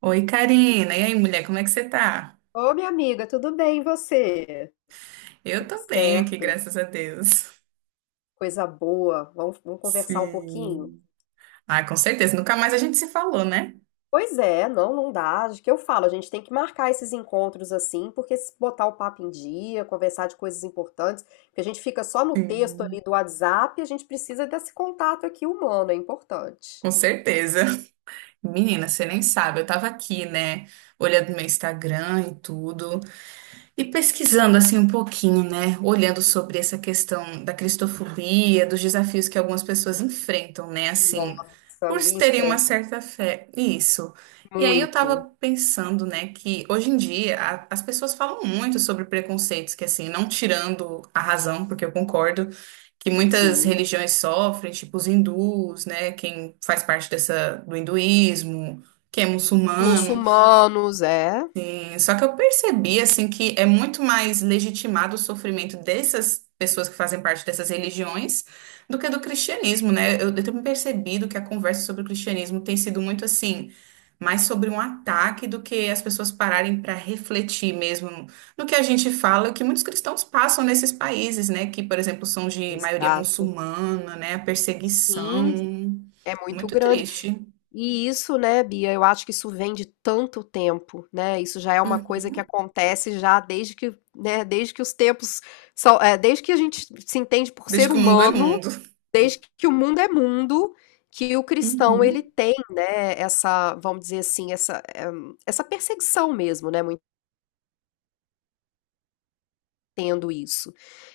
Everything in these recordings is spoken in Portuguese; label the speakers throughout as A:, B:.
A: Oi, Karina. E aí, mulher, como é que você tá?
B: Ô, minha amiga, tudo bem, e você?
A: Eu
B: Tudo
A: tô bem aqui,
B: certo,
A: graças a Deus.
B: coisa boa, vamos conversar um pouquinho?
A: Sim. Ah, com certeza. Nunca mais a gente se falou, né?
B: Pois é, não dá, de que eu falo, a gente tem que marcar esses encontros assim, porque se botar o papo em dia, conversar de coisas importantes, porque a gente fica só no texto ali
A: Sim.
B: do WhatsApp, a gente precisa desse contato aqui humano, é importante.
A: Com certeza. Menina, você nem sabe. Eu tava aqui, né? Olhando meu Instagram e tudo. E pesquisando assim um pouquinho, né, olhando sobre essa questão da cristofobia, dos desafios que algumas pessoas enfrentam, né, assim,
B: Nossa,
A: por
B: e
A: se terem uma
B: enfrenta
A: certa fé, isso. E aí eu
B: muito,
A: tava pensando, né, que hoje em dia as pessoas falam muito sobre preconceitos, que assim, não tirando a razão, porque eu concordo que muitas
B: sim.
A: religiões sofrem, tipo os hindus, né, quem faz parte dessa do hinduísmo, quem é muçulmano.
B: Muçulmanos, é,
A: Só que eu percebi assim que é muito mais legitimado o sofrimento dessas pessoas que fazem parte dessas religiões do que do cristianismo, né? Eu tenho percebido que a conversa sobre o cristianismo tem sido muito assim, mais sobre um ataque do que as pessoas pararem para refletir mesmo no que a gente fala, que muitos cristãos passam nesses países, né? Que, por exemplo, são de maioria
B: exato.
A: muçulmana, né? A
B: Sim.
A: perseguição.
B: É muito
A: Muito
B: grande.
A: triste.
B: E isso, né, Bia, eu acho que isso vem de tanto tempo, né? Isso já é uma coisa
A: Uhum.
B: que acontece já desde que os tempos são, desde que a gente se entende por
A: Desde
B: ser
A: que o mundo é
B: humano,
A: mundo.
B: desde que o mundo é mundo, que o cristão ele
A: Uhum.
B: tem, né, essa, vamos dizer assim, essa, essa perseguição mesmo, né? muito Tendo isso.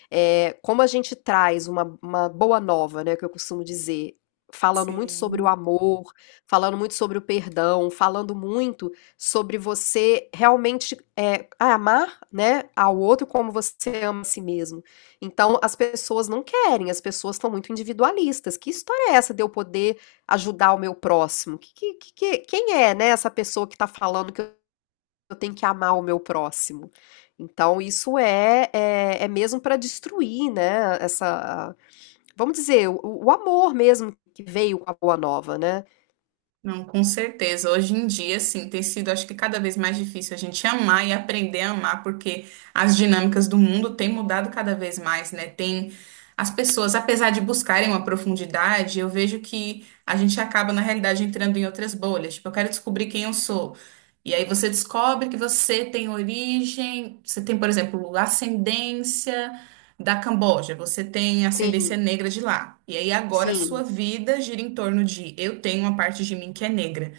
B: É, como a gente traz uma boa nova, né, que eu costumo dizer, falando muito sobre o
A: Sim.
B: amor, falando muito sobre o perdão, falando muito sobre você realmente amar, né, ao outro como você ama a si mesmo. Então, as pessoas não querem, as pessoas estão muito individualistas. Que história é essa de eu poder ajudar o meu próximo? Quem é, né, essa pessoa que está falando que eu tenho que amar o meu próximo. Então, isso é mesmo para destruir, né? Essa, vamos dizer, o amor mesmo que veio com a Boa Nova, né?
A: Não, com certeza. Hoje em dia, sim, tem sido, acho que cada vez mais difícil a gente amar e aprender a amar, porque as dinâmicas do mundo têm mudado cada vez mais, né? Tem as pessoas, apesar de buscarem uma profundidade, eu vejo que a gente acaba, na realidade, entrando em outras bolhas. Tipo, eu quero descobrir quem eu sou. E aí você descobre que você tem origem, você tem, por exemplo, ascendência da Camboja, você tem ascendência
B: Sim,
A: negra de lá. E aí agora a sua
B: sim.
A: vida gira em torno de eu tenho uma parte de mim que é negra.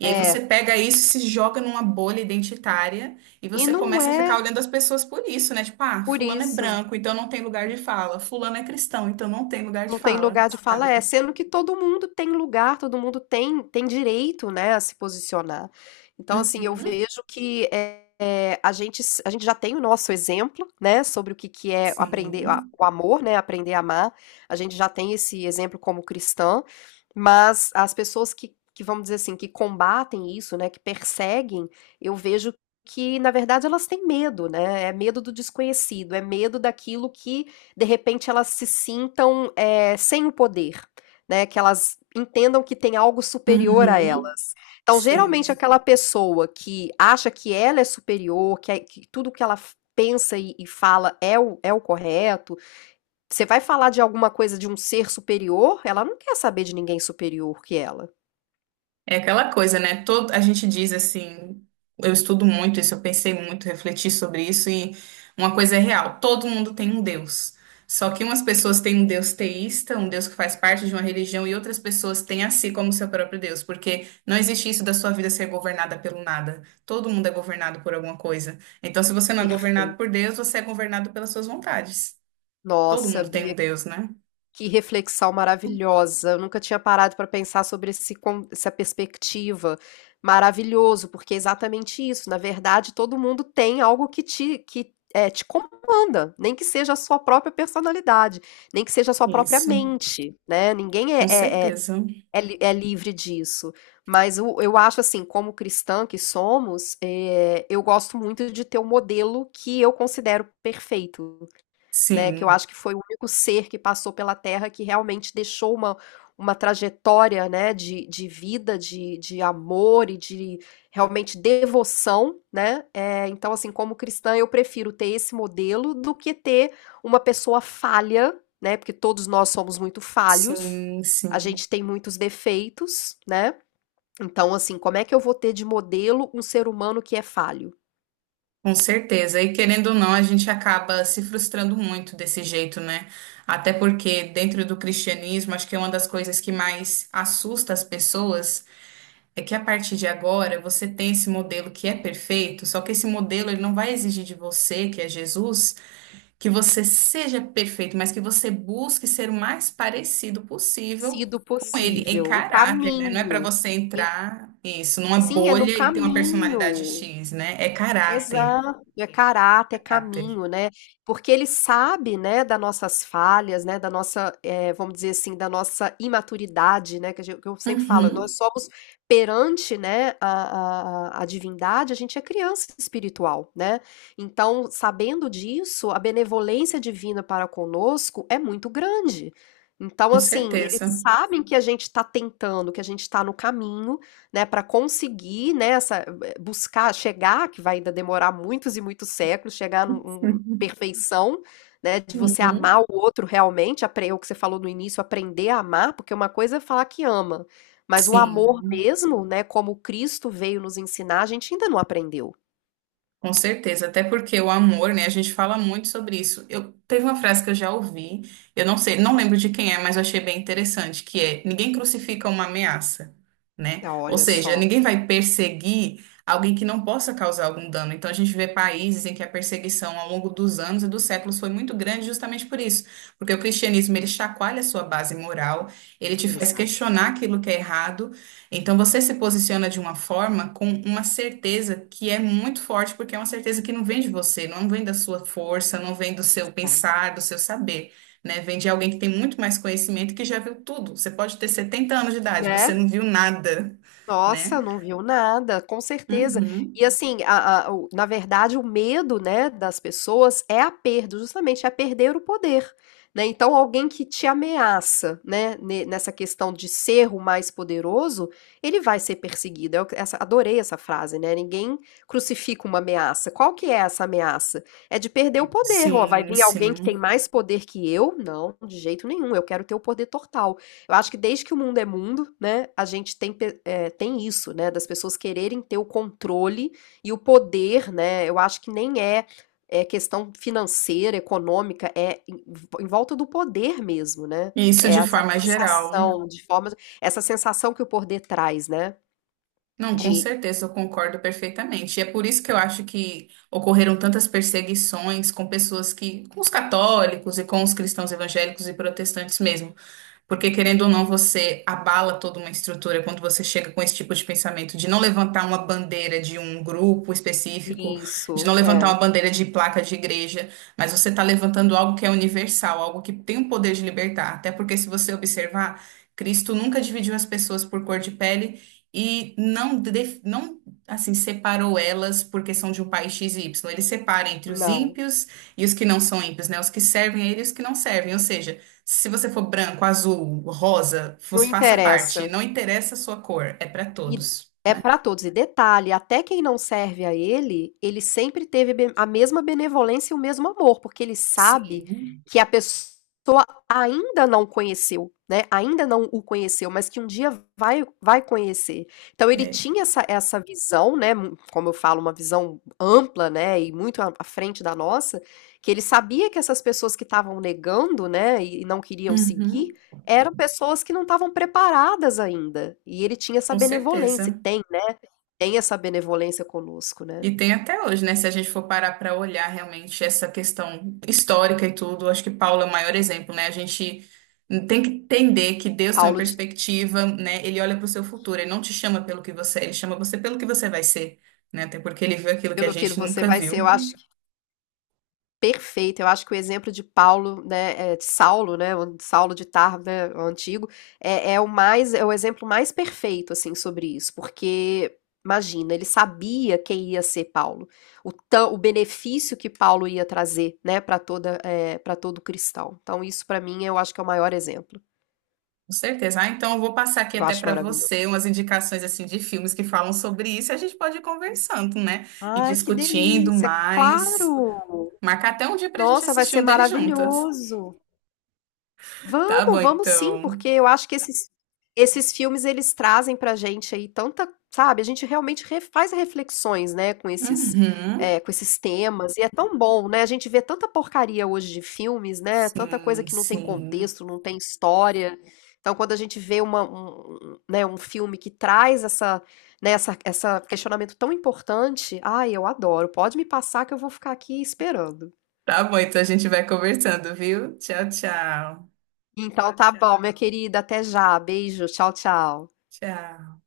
A: E aí
B: É,
A: você pega isso, se joga numa bolha identitária e
B: e
A: você
B: não
A: começa a
B: é
A: ficar olhando as pessoas por isso, né? Tipo, ah,
B: por
A: fulano é
B: isso.
A: branco, então não tem lugar de fala. Fulano é cristão, então não tem lugar de
B: Não tem
A: fala,
B: lugar de fala,
A: sabe?
B: é, sendo que todo mundo tem lugar, todo mundo tem direito, né, a se posicionar. Então, assim, eu
A: Uhum,
B: vejo que, a gente já tem o nosso exemplo, né, sobre o que que é aprender a
A: sim.
B: o amor, né, aprender a amar, a gente já tem esse exemplo como cristã, mas as pessoas que vamos dizer assim, que combatem isso, né, que perseguem, eu vejo que na verdade elas têm medo, né, é medo do desconhecido, é medo daquilo que de repente elas se sintam sem o poder, né? Que elas entendam que tem algo superior a ela.
A: Uhum,
B: Então, geralmente,
A: sim.
B: aquela pessoa que acha que ela é superior, que tudo que pensa e fala é é o correto, você vai falar de alguma coisa de um ser superior, ela não quer saber de ninguém superior que ela.
A: É aquela coisa, né? Todo, a gente diz assim, eu estudo muito isso, eu pensei muito, refleti sobre isso e uma coisa é real, todo mundo tem um Deus. Só que umas pessoas têm um Deus teísta, um Deus que faz parte de uma religião, e outras pessoas têm a si como seu próprio Deus, porque não existe isso da sua vida ser governada pelo nada. Todo mundo é governado por alguma coisa. Então, se você não é governado por
B: Perfeito.
A: Deus, você é governado pelas suas vontades. Todo
B: Nossa,
A: mundo tem
B: Bia,
A: um Deus, né?
B: que reflexão maravilhosa. Eu nunca tinha parado para pensar sobre essa perspectiva. Maravilhoso, porque é exatamente isso. Na verdade, todo mundo tem algo que te comanda, nem que seja a sua própria personalidade, nem que seja a sua própria
A: Isso,
B: mente, né? Ninguém
A: com certeza.
B: é livre disso. Eu acho assim, como cristã que somos, eu gosto muito de ter um modelo que eu considero perfeito. Né, que eu
A: Sim,
B: acho que foi o único ser que passou pela Terra que realmente deixou uma trajetória, né, de vida, de amor e de realmente devoção, né, então, assim, como cristã eu prefiro ter esse modelo do que ter uma pessoa falha, né, porque todos nós somos muito falhos,
A: sim,
B: a
A: sim.
B: gente tem muitos defeitos, né, então, assim, como é que eu vou ter de modelo um ser humano que é falho?
A: Com certeza. E querendo ou não, a gente acaba se frustrando muito desse jeito, né? Até porque dentro do cristianismo, acho que é uma das coisas que mais assusta as pessoas é que a partir de agora você tem esse modelo que é perfeito, só que esse modelo ele não vai exigir de você, que é Jesus, que você seja perfeito, mas que você busque ser o mais parecido possível
B: Sido
A: com ele em
B: possível, o
A: caráter, né? Não é para
B: caminho.
A: você entrar isso numa
B: Sim, é no
A: bolha e ter uma personalidade
B: caminho.
A: X, né? É caráter,
B: Exato, é caráter, é
A: caráter.
B: caminho, né. Porque ele sabe, né, das nossas falhas, né, da nossa, vamos dizer assim, da nossa imaturidade, né, que a gen que eu sempre falo, nós
A: Uhum,
B: somos perante, né, a divindade, a gente é criança espiritual, né. Então, sabendo disso, a benevolência divina para conosco é muito grande. Então,
A: com
B: assim, eles
A: certeza.
B: sabem que a gente está tentando, que a gente está no caminho, né, para conseguir, né, essa buscar chegar, que vai ainda demorar muitos e muitos séculos, chegar numa perfeição, né, de você
A: Uhum.
B: amar o outro realmente, é o que você falou no início, aprender a amar, porque uma coisa é falar que ama, mas o amor
A: Sim,
B: mesmo, né, como Cristo veio nos ensinar, a gente ainda não aprendeu.
A: com certeza. Até porque o amor, né? A gente fala muito sobre isso. Eu teve uma frase que eu já ouvi, eu não sei, não lembro de quem é, mas eu achei bem interessante, que é ninguém crucifica uma ameaça, né?
B: Ah,
A: Ou
B: olha
A: seja,
B: só,
A: ninguém vai perseguir alguém que não possa causar algum dano. Então a gente vê países em que a perseguição ao longo dos anos e dos séculos foi muito grande justamente por isso, porque o cristianismo ele chacoalha a sua base moral, ele te faz
B: exato,
A: questionar aquilo que é errado. Então você se posiciona de uma forma com uma certeza que é muito forte, porque é uma certeza que não vem de você, não vem da sua força, não vem do seu
B: exato.
A: pensar, do seu saber, né? Vem de alguém que tem muito mais conhecimento e que já viu tudo. Você pode ter 70 anos de idade, você
B: Né?
A: não viu nada,
B: Nossa,
A: né?
B: não viu nada, com certeza. E
A: Uhum.
B: assim, na verdade, o medo, né, das pessoas é a perda, justamente, é perder o poder, né? Então, alguém que te ameaça, né, nessa questão de ser o mais poderoso, ele vai ser perseguido. Adorei essa frase, né? Ninguém crucifica uma ameaça. Qual que é essa ameaça? É de perder o poder. Ó, vai
A: Sim,
B: vir alguém que tem
A: sim.
B: mais poder que eu? Não, de jeito nenhum. Eu quero ter o poder total. Eu acho que desde que o mundo é mundo, né, a gente tem, tem isso, né, das pessoas quererem ter o controle e o poder, né, eu acho que nem é, é questão financeira, econômica, em volta do poder mesmo, né,
A: Isso
B: é
A: de
B: essa
A: forma geral.
B: sensação de forma, essa sensação que o poder traz, né,
A: Não, com
B: de
A: certeza, eu concordo perfeitamente. E é por isso que eu acho que ocorreram tantas perseguições com pessoas que, com os católicos e com os cristãos evangélicos e protestantes mesmo. Porque, querendo ou não, você abala toda uma estrutura quando você chega com esse tipo de pensamento, de não levantar uma bandeira de um grupo específico, de não
B: isso,
A: levantar uma
B: é,
A: bandeira de placa de igreja, mas você está levantando algo que é universal, algo que tem o poder de libertar. Até porque, se você observar, Cristo nunca dividiu as pessoas por cor de pele e não assim, separou elas por questão de um país X e Y. Ele separa entre os
B: não,
A: ímpios e os que não são ímpios, né? Os que servem a ele e os que não servem. Ou seja, se você for branco, azul, rosa,
B: não
A: vos faça parte.
B: interessa.
A: Não interessa a sua cor, é para
B: E
A: todos,
B: é
A: né?
B: para todos. E detalhe, até quem não serve a ele, ele sempre teve a mesma benevolência e o mesmo amor, porque ele sabe
A: Sim.
B: que a pessoa ainda não conheceu, né? Ainda não o conheceu, mas que um dia vai conhecer. Então ele
A: É.
B: tinha essa visão, né? Como eu falo, uma visão ampla, né? E muito à frente da nossa, que ele sabia que essas pessoas que estavam negando, né? E não queriam seguir
A: Uhum,
B: eram pessoas que não estavam preparadas ainda, e ele tinha essa
A: com
B: benevolência, e
A: certeza.
B: tem, né, tem essa benevolência conosco, né.
A: E tem até hoje, né? Se a gente for parar para olhar realmente essa questão histórica e tudo, acho que Paulo é o maior exemplo, né? A gente tem que entender que Deus tem uma
B: Paulo de
A: perspectiva, né? Ele olha para o seu futuro, ele não te chama pelo que você é, ele chama você pelo que você vai ser, né? Até porque ele viu aquilo que a
B: Pelo que
A: gente
B: você
A: nunca
B: vai
A: viu.
B: ser, eu acho que perfeito, eu acho que o exemplo de Paulo, né, de Saulo, né, o Saulo de Tarso, né, o antigo, é é o mais é o exemplo mais perfeito, assim, sobre isso, porque, imagina, ele sabia quem ia ser Paulo, o benefício que Paulo ia trazer, né, para todo cristão. Então isso para mim eu acho que é o maior exemplo.
A: Com certeza. Ah, então eu vou passar aqui
B: Eu
A: até
B: acho
A: para
B: maravilhoso.
A: você umas indicações assim de filmes que falam sobre isso. A gente pode ir conversando, né? E
B: Ai, que
A: discutindo
B: delícia,
A: mais.
B: claro!
A: Marcar até um dia para a gente
B: Nossa, vai
A: assistir
B: ser
A: um deles juntas.
B: maravilhoso.
A: Tá bom,
B: Vamos, vamos sim, porque
A: então.
B: eu acho que esses filmes eles trazem pra gente aí tanta, sabe, a gente realmente re faz reflexões, né, com esses,
A: Uhum.
B: com esses temas, e é tão bom, né, a gente vê tanta porcaria hoje de filmes, né, tanta coisa
A: Sim,
B: que não tem
A: sim.
B: contexto, não tem história, então quando a gente vê uma, um, né, um filme que traz essa, né, essa questionamento tão importante, ai, eu adoro, pode me passar que eu vou ficar aqui esperando.
A: Tá bom, então a gente vai conversando, viu? Tchau, tchau.
B: Então tá bom, minha querida, até já, beijo, tchau, tchau.
A: Tchau.